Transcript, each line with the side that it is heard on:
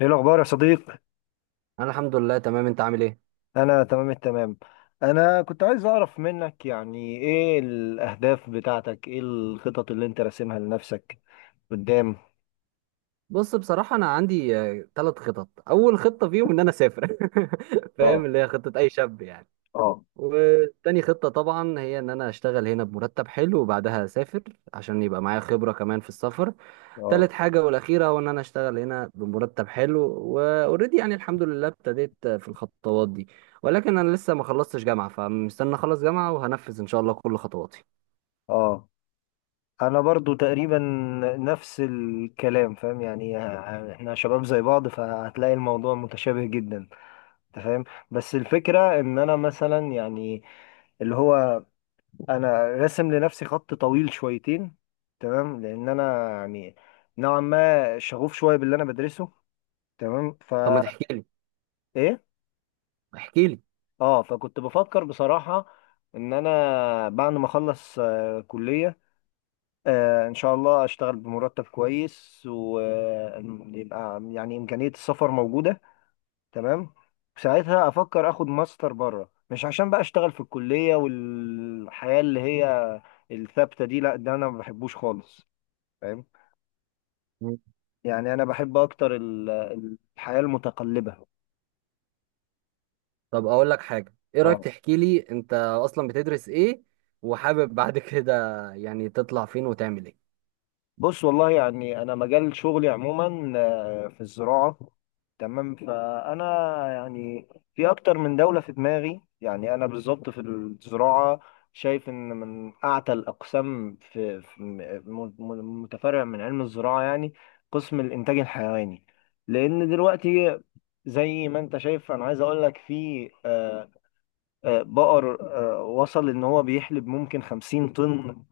left: ايه الاخبار يا صديق؟
right: انا الحمد لله تمام. انت عامل ايه؟
left: انا تمام التمام. انا كنت عايز اعرف منك يعني ايه الاهداف بتاعتك؟ ايه الخطط اللي انت راسمها لنفسك قدام؟
right: بص بصراحه انا عندي ثلاث خطط. اول خطه فيهم ان انا اسافر.
left: اه،
right: فاهم، اللي هي خطه اي شاب يعني.
left: اه،
right: وتاني خطه طبعا هي ان انا اشتغل هنا بمرتب حلو وبعدها اسافر، عشان يبقى معايا خبره كمان في السفر.
left: اه،
right: تالت حاجه والاخيره هو ان انا اشتغل هنا بمرتب حلو، واوريدي يعني الحمد لله ابتديت في الخطوات دي. ولكن انا لسه ما خلصتش جامعه، فمستني اخلص جامعه وهنفذ ان شاء الله كل خطواتي.
left: اه. انا برضو تقريبا نفس الكلام، فاهم يعني احنا شباب زي بعض، فهتلاقي الموضوع متشابه جدا. انت فاهم؟ بس الفكرة ان انا مثلا يعني اللي هو، انا راسم لنفسي خط طويل شويتين، تمام. لان انا يعني نوعا ما شغوف شويه باللي انا بدرسه، تمام.
right: طب ما تحكي لي،
left: ايه.
right: احكي لي.
left: اه، فكنت بفكر بصراحه ان انا بعد ما اخلص كليه، ان شاء الله اشتغل بمرتب كويس ويبقى يعني امكانيه السفر موجوده، تمام. ساعتها افكر اخد ماستر بره، مش عشان بقى اشتغل في الكليه والحياه اللي هي الثابته دي، لا، ده انا ما بحبوش خالص. فاهم؟ يعني انا بحب اكتر الحياة المتقلبة.
right: طب اقول لك حاجه، ايه رايك
left: اه.
right: تحكي لي انت اصلا بتدرس ايه، وحابب بعد كده يعني تطلع فين وتعمل ايه؟
left: بص والله يعني انا مجال شغلي عموما في الزراعة، تمام. فانا يعني في اكتر من دولة في دماغي. يعني انا بالظبط في الزراعة شايف ان من اعتى الاقسام متفرع من علم الزراعة يعني قسم الانتاج الحيواني. لان دلوقتي زي ما انت شايف، انا عايز اقول لك في بقر وصل ان هو بيحلب ممكن 50 طن،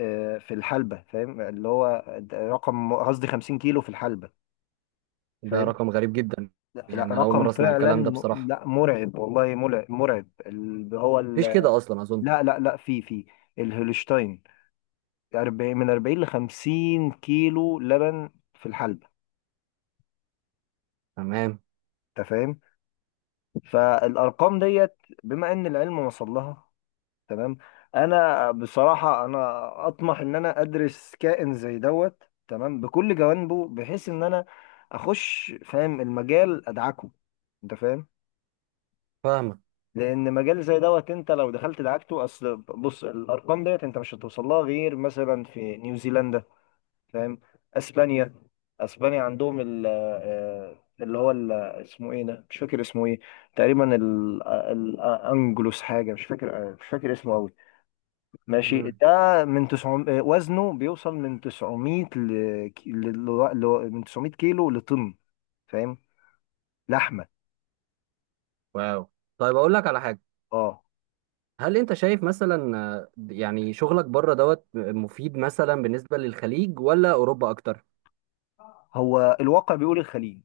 left: في الحلبة. فاهم اللي هو ده رقم؟ قصدي 50 كيلو في الحلبة.
right: ده
left: فاهم؟
right: رقم غريب جدا.
left: لا، لا،
right: يعني انا اول
left: رقم
right: مره اسمع
left: فعلا
right: الكلام ده بصراحه،
left: لا، مرعب والله، مرعب مرعب اللي هو
right: مفيش كده اصلا اظن.
left: لا، لا، لا، في، الهولشتاين 40، من 40 ل 50 كيلو لبن في الحلبة.
right: تمام.
left: انت فاهم؟ فالارقام ديت، بما ان العلم وصل لها، تمام. انا بصراحه انا اطمح ان انا ادرس كائن زي دوت، تمام، بكل جوانبه، بحيث ان انا اخش فاهم المجال، ادعكه. انت فاهم؟
right: فاهمك.
left: لان مجال زي دوت انت لو دخلت دعكته. اصل بص، الارقام ديت انت مش هتوصل لها غير مثلا في نيوزيلندا. فاهم؟ اسبانيا اسبانيا عندهم ال آه، اللي هو اسمه ايه ده؟ مش فاكر اسمه ايه تقريبا، الانجلوس حاجه، مش فاكر مش فاكر اسمه قوي. ماشي،
right: مم.
left: ده من 900، وزنه بيوصل من 900 ل... ك- ل... ل... من 900 كيلو لطن. فاهم؟ لحمة.
right: واو. طيب اقول لك على حاجه.
left: اه.
right: هل انت شايف مثلا يعني شغلك بره دوت مفيد مثلا بالنسبه للخليج ولا اوروبا اكتر؟
left: هو الواقع بيقول الخليج.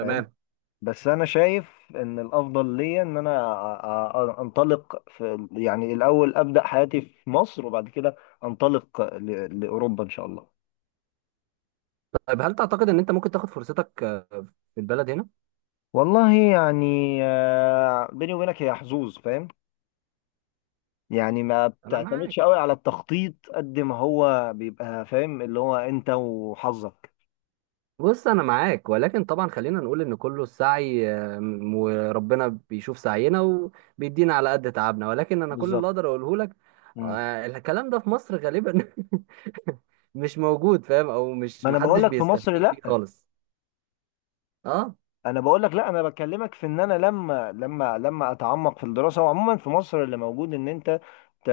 left: فاهم؟ بس انا شايف ان الافضل ليا ان انا انطلق في يعني، الاول ابدا حياتي في مصر، وبعد كده انطلق لاوروبا ان شاء الله.
right: طيب هل تعتقد ان انت ممكن تاخد فرصتك في البلد هنا؟
left: والله يعني بيني وبينك هي حظوظ. فاهم يعني ما
right: انا معاك.
left: بتعتمدش قوي على التخطيط قد ما هو بيبقى، فاهم اللي هو انت وحظك.
right: بص انا معاك، ولكن طبعا خلينا نقول ان كله السعي، وربنا بيشوف سعينا وبيدينا على قد تعبنا. ولكن انا كل اللي
left: بالظبط.
right: اقدر اقوله لك،
left: مم.
right: الكلام ده في مصر غالبا مش موجود، فاهم، او مش
left: ما انا بقول
right: محدش
left: لك في مصر
right: بيستفيد بيه
left: لا.
right: خالص. اه.
left: انا بقول لك لا، انا بكلمك في ان انا لما اتعمق في الدراسه. وعموما في مصر اللي موجود ان انت ت-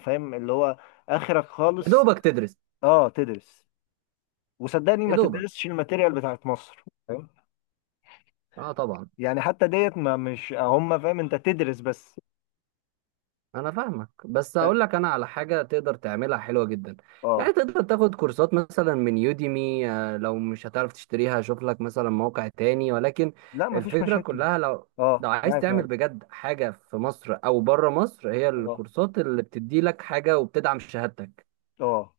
left: فاهم اللي هو اخرك
right: يا
left: خالص.
right: دوبك تدرس.
left: اه، تدرس. وصدقني
right: يا
left: ما
right: دوبك.
left: تدرسش الماتيريال بتاعت مصر، فاهم؟
right: اه طبعا.
left: يعني حتى ديت ما مش هم، فاهم؟ انت تدرس بس.
right: انا فاهمك، بس هقول لك انا على حاجه تقدر تعملها حلوه جدا.
left: اه.
right: يعني تقدر تاخد كورسات مثلا من يوديمي، لو مش هتعرف تشتريها شوف لك مثلا موقع تاني. ولكن
left: لا، ما فيش
right: الفكره
left: مشاكل.
right: كلها لو،
left: اه،
right: لو عايز
left: معاك، معاك.
right: تعمل بجد حاجه في مصر او بره مصر، هي
left: اه،
right: الكورسات اللي بتدي لك حاجه وبتدعم شهادتك.
left: اه.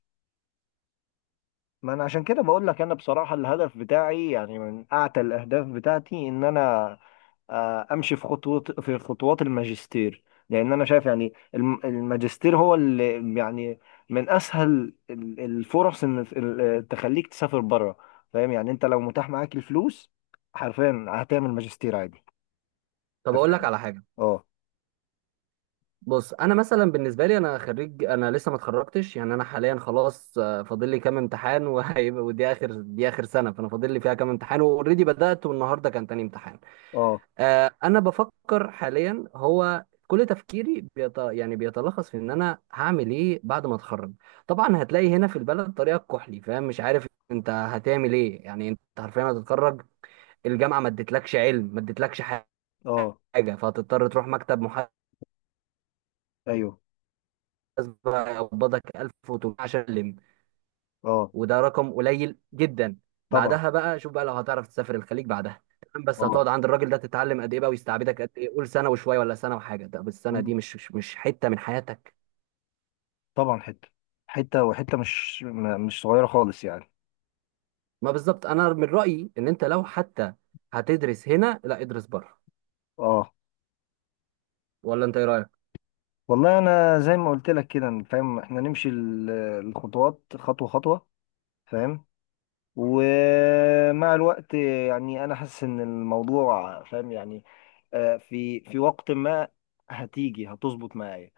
left: ما انا عشان كده بقول لك انا بصراحه. الهدف بتاعي يعني من اعتى الاهداف بتاعتي ان انا امشي في خطوات، في خطوات الماجستير. لان انا شايف يعني الماجستير هو اللي يعني من اسهل الفرص ان تخليك تسافر بره. فاهم يعني انت لو متاح معاك الفلوس، حرفيا هتعمل ماجستير عادي.
right: طب
left: انت
right: اقول لك
left: فاهم؟
right: على حاجه.
left: اه،
right: بص انا مثلا بالنسبه لي انا خريج، انا لسه ما اتخرجتش. يعني انا حاليا خلاص، فاضل لي كام امتحان وهيبقى ودي اخر، دي اخر سنه، فانا فاضل لي فيها كام امتحان. واوريدي بدات، والنهارده كان تاني امتحان.
left: اه،
right: انا بفكر حاليا، هو كل تفكيري يعني بيتلخص في ان انا هعمل ايه بعد ما اتخرج. طبعا هتلاقي هنا في البلد طريقه كحلي، فاهم، مش عارف انت هتعمل ايه. يعني انت حرفيا هتتخرج، الجامعه ما ادتلكش علم، ما ادتلكش حاجه،
left: اه.
right: فهتضطر تروح مكتب محاسبه
left: ايوه.
right: يقبضك 1000 وتقول عشان تلم.
left: اه،
right: وده رقم قليل جدا.
left: طبعا.
right: بعدها بقى شوف بقى لو هتعرف تسافر الخليج بعدها، تمام، بس
left: اه.
right: هتقعد عند الراجل ده تتعلم قد ايه بقى، ويستعبدك قد ايه؟ قول سنه وشويه ولا سنه وحاجه. طب السنه دي
left: مم.
right: مش حته من حياتك؟
left: طبعا حته، حته وحته مش مش صغيره خالص يعني.
right: ما بالظبط. انا من رايي ان انت لو حتى هتدرس هنا، لا ادرس بره.
left: اه،
right: ولا انت ايه رايك؟
left: والله انا زي ما قلت لك كده، فاهم، احنا نمشي الخطوات خطوه خطوه. فاهم؟ ومع الوقت يعني انا حاسس ان الموضوع، فاهم يعني في وقت ما هتيجي هتظبط معايا.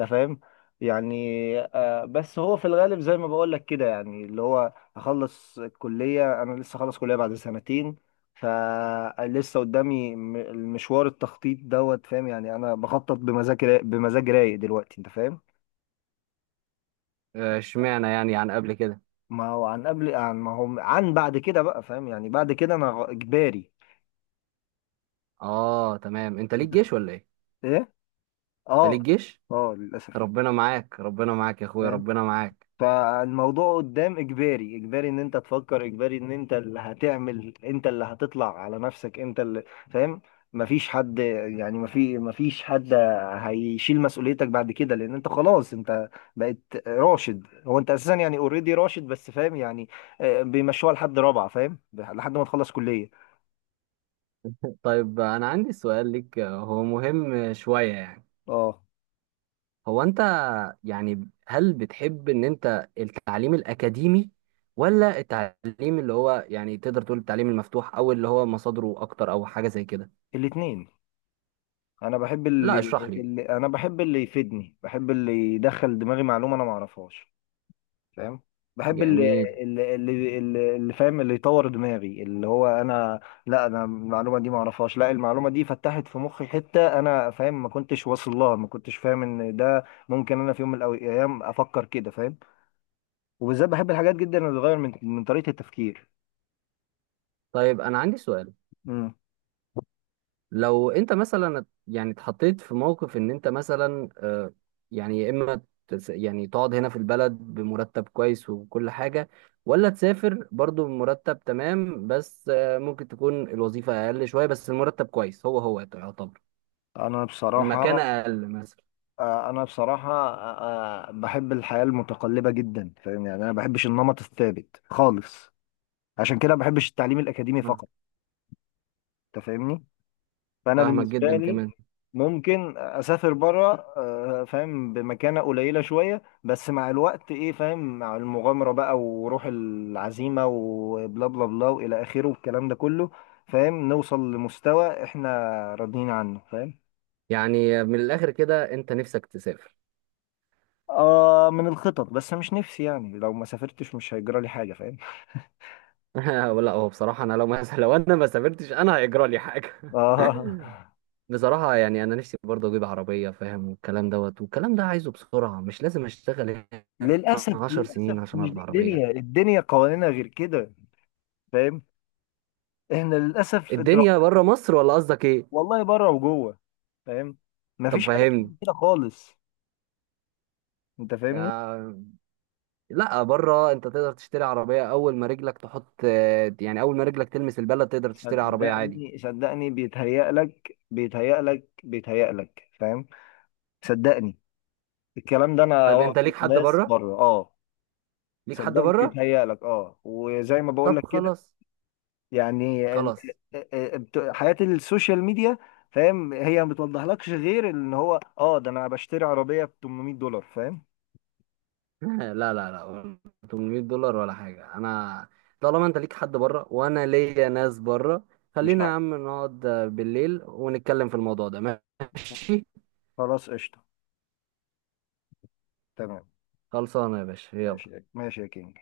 left: انت فاهم؟ يعني بس هو في الغالب زي ما بقول لك كده، يعني اللي هو هخلص الكليه. انا لسه خلص كليه بعد سنتين، فلسه قدامي المشوار، التخطيط دوت. فاهم يعني انا بخطط بمزاج بمزاج رايق دلوقتي. انت فاهم؟
right: اشمعنى يعني عن قبل كده؟
left: ما هو عن قبل، عن، ما هو عن بعد كده بقى، فاهم يعني بعد كده انا اجباري.
right: اه تمام. انت ليك
left: انت
right: جيش ولا ايه؟
left: ايه.
right: انت
left: اه،
right: ليك جيش.
left: اه، للاسف.
right: ربنا معاك، ربنا معاك يا اخويا،
left: فاهم؟
right: ربنا معاك.
left: فالموضوع قدام اجباري، اجباري ان انت تفكر، اجباري ان انت اللي هتعمل، انت اللي هتطلع على نفسك، انت اللي، فاهم، مفيش حد، يعني مفيش حد هيشيل مسؤوليتك بعد كده. لان انت خلاص انت بقيت راشد. هو انت اساسا يعني اوريدي راشد بس، فاهم يعني بيمشوها لحد رابعة، فاهم؟ لحد ما تخلص كلية.
right: طيب انا عندي سؤال ليك، هو مهم شويه يعني.
left: اه.
right: هو انت، يعني هل بتحب ان انت التعليم الاكاديمي، ولا التعليم اللي هو، يعني تقدر تقول التعليم المفتوح، او اللي هو مصادره اكتر، او حاجة زي كده؟
left: الاتنين. انا بحب اللي,
right: لا اشرح لي.
left: اللي انا بحب، اللي يفيدني، بحب اللي يدخل دماغي معلومه انا ما اعرفهاش. فاهم؟ بحب
right: جميل.
left: اللي فاهم، اللي يطور دماغي، اللي هو انا، لا، انا المعلومه دي ما اعرفهاش. لا، المعلومه دي فتحت في مخي حته انا، فاهم، ما كنتش واصل لها، ما كنتش فاهم ان ده ممكن. انا في يوم من الايام افكر كده، فاهم. وبالذات بحب الحاجات جدا اللي بتغير من طريقه التفكير.
right: طيب انا عندي سؤال.
left: امم
right: لو انت مثلا يعني اتحطيت في موقف ان انت مثلا، يعني يا اما يعني تقعد هنا في البلد بمرتب كويس وكل حاجة، ولا تسافر برضو بمرتب تمام، بس ممكن تكون الوظيفة اقل شوية بس المرتب كويس، هو هو يعتبر
left: انا
right: المكانة
left: بصراحه
right: أقل مثلا.
left: انا بصراحه بحب الحياه المتقلبه جدا. فاهم يعني انا ما بحبش النمط الثابت خالص، عشان كده ما بحبش التعليم الاكاديمي
right: آه،
left: فقط. انت فاهمني؟ فانا
right: فاهمك
left: بالنسبه
right: جدا
left: لي
right: كمان.
left: ممكن اسافر بره، فاهم، بمكانه قليله شويه، بس مع الوقت، ايه، فاهم، مع المغامره بقى، وروح العزيمه، وبلا بلا بلا والى اخره، والكلام ده كله، فاهم، نوصل لمستوى احنا راضيين عنه. فاهم؟
right: يعني من الآخر كده أنت نفسك تسافر.
left: آه، من الخطط بس مش نفسي يعني، لو ما سافرتش مش هيجرى لي حاجة. فاهم؟
right: ولا هو بصراحة أنا لو مثلا، لو أنا ما سافرتش أنا هيجرى لي حاجة؟
left: اه.
right: بصراحة يعني أنا نفسي برضه أجيب عربية، فاهم، والكلام دوت، والكلام ده عايزه بسرعة، مش لازم أشتغل هنا
left: للاسف
right: 10 سنين
left: للاسف،
right: عشان
left: مش
right: أربع
left: دي
right: عربية.
left: الدنيا، الدنيا قوانينها غير كده. فاهم؟ احنا للاسف
right: الدنيا بره مصر ولا قصدك إيه؟
left: والله بره وجوه. فاهم؟
right: طب
left: مفيش حاجه
right: فهمني.
left: بتيجي كده خالص. انت فاهمني؟
right: يا- لا بره أنت تقدر تشتري عربية أول ما رجلك تحط، يعني أول ما رجلك تلمس البلد تقدر تشتري عربية عادي؟
left: صدقني صدقني، بيتهيأ لك، بيتهيأ لك، بيتهيأ لك. فاهم؟ صدقني، الكلام ده انا
right: طيب أنت
left: واخده
right: ليك
left: من
right: حد
left: ناس
right: بره؟
left: بره. اه.
right: ليك حد
left: صدقني
right: بره.
left: بيتهيأ لك. اه، وزي ما بقول
right: طب
left: لك كده،
right: خلاص،
left: يعني
right: خلاص.
left: حياة السوشيال ميديا، فاهم، هي ما بتوضحلكش غير ان هو، ده انا بشتري عربية ب 800 دولار. فاهم؟
right: لا لا لا، 800 دولار ولا حاجه. انا طالما انت ليك حد بره وانا ليا ناس بره،
left: مش
right: خلينا يا
left: عارف.
right: عم نقعد بالليل ونتكلم في الموضوع ده، ماشي؟
left: خلاص، قشطة. تمام.
right: خلصانه يا باشا، يلا.
left: ماشي، ماشي يا كينج.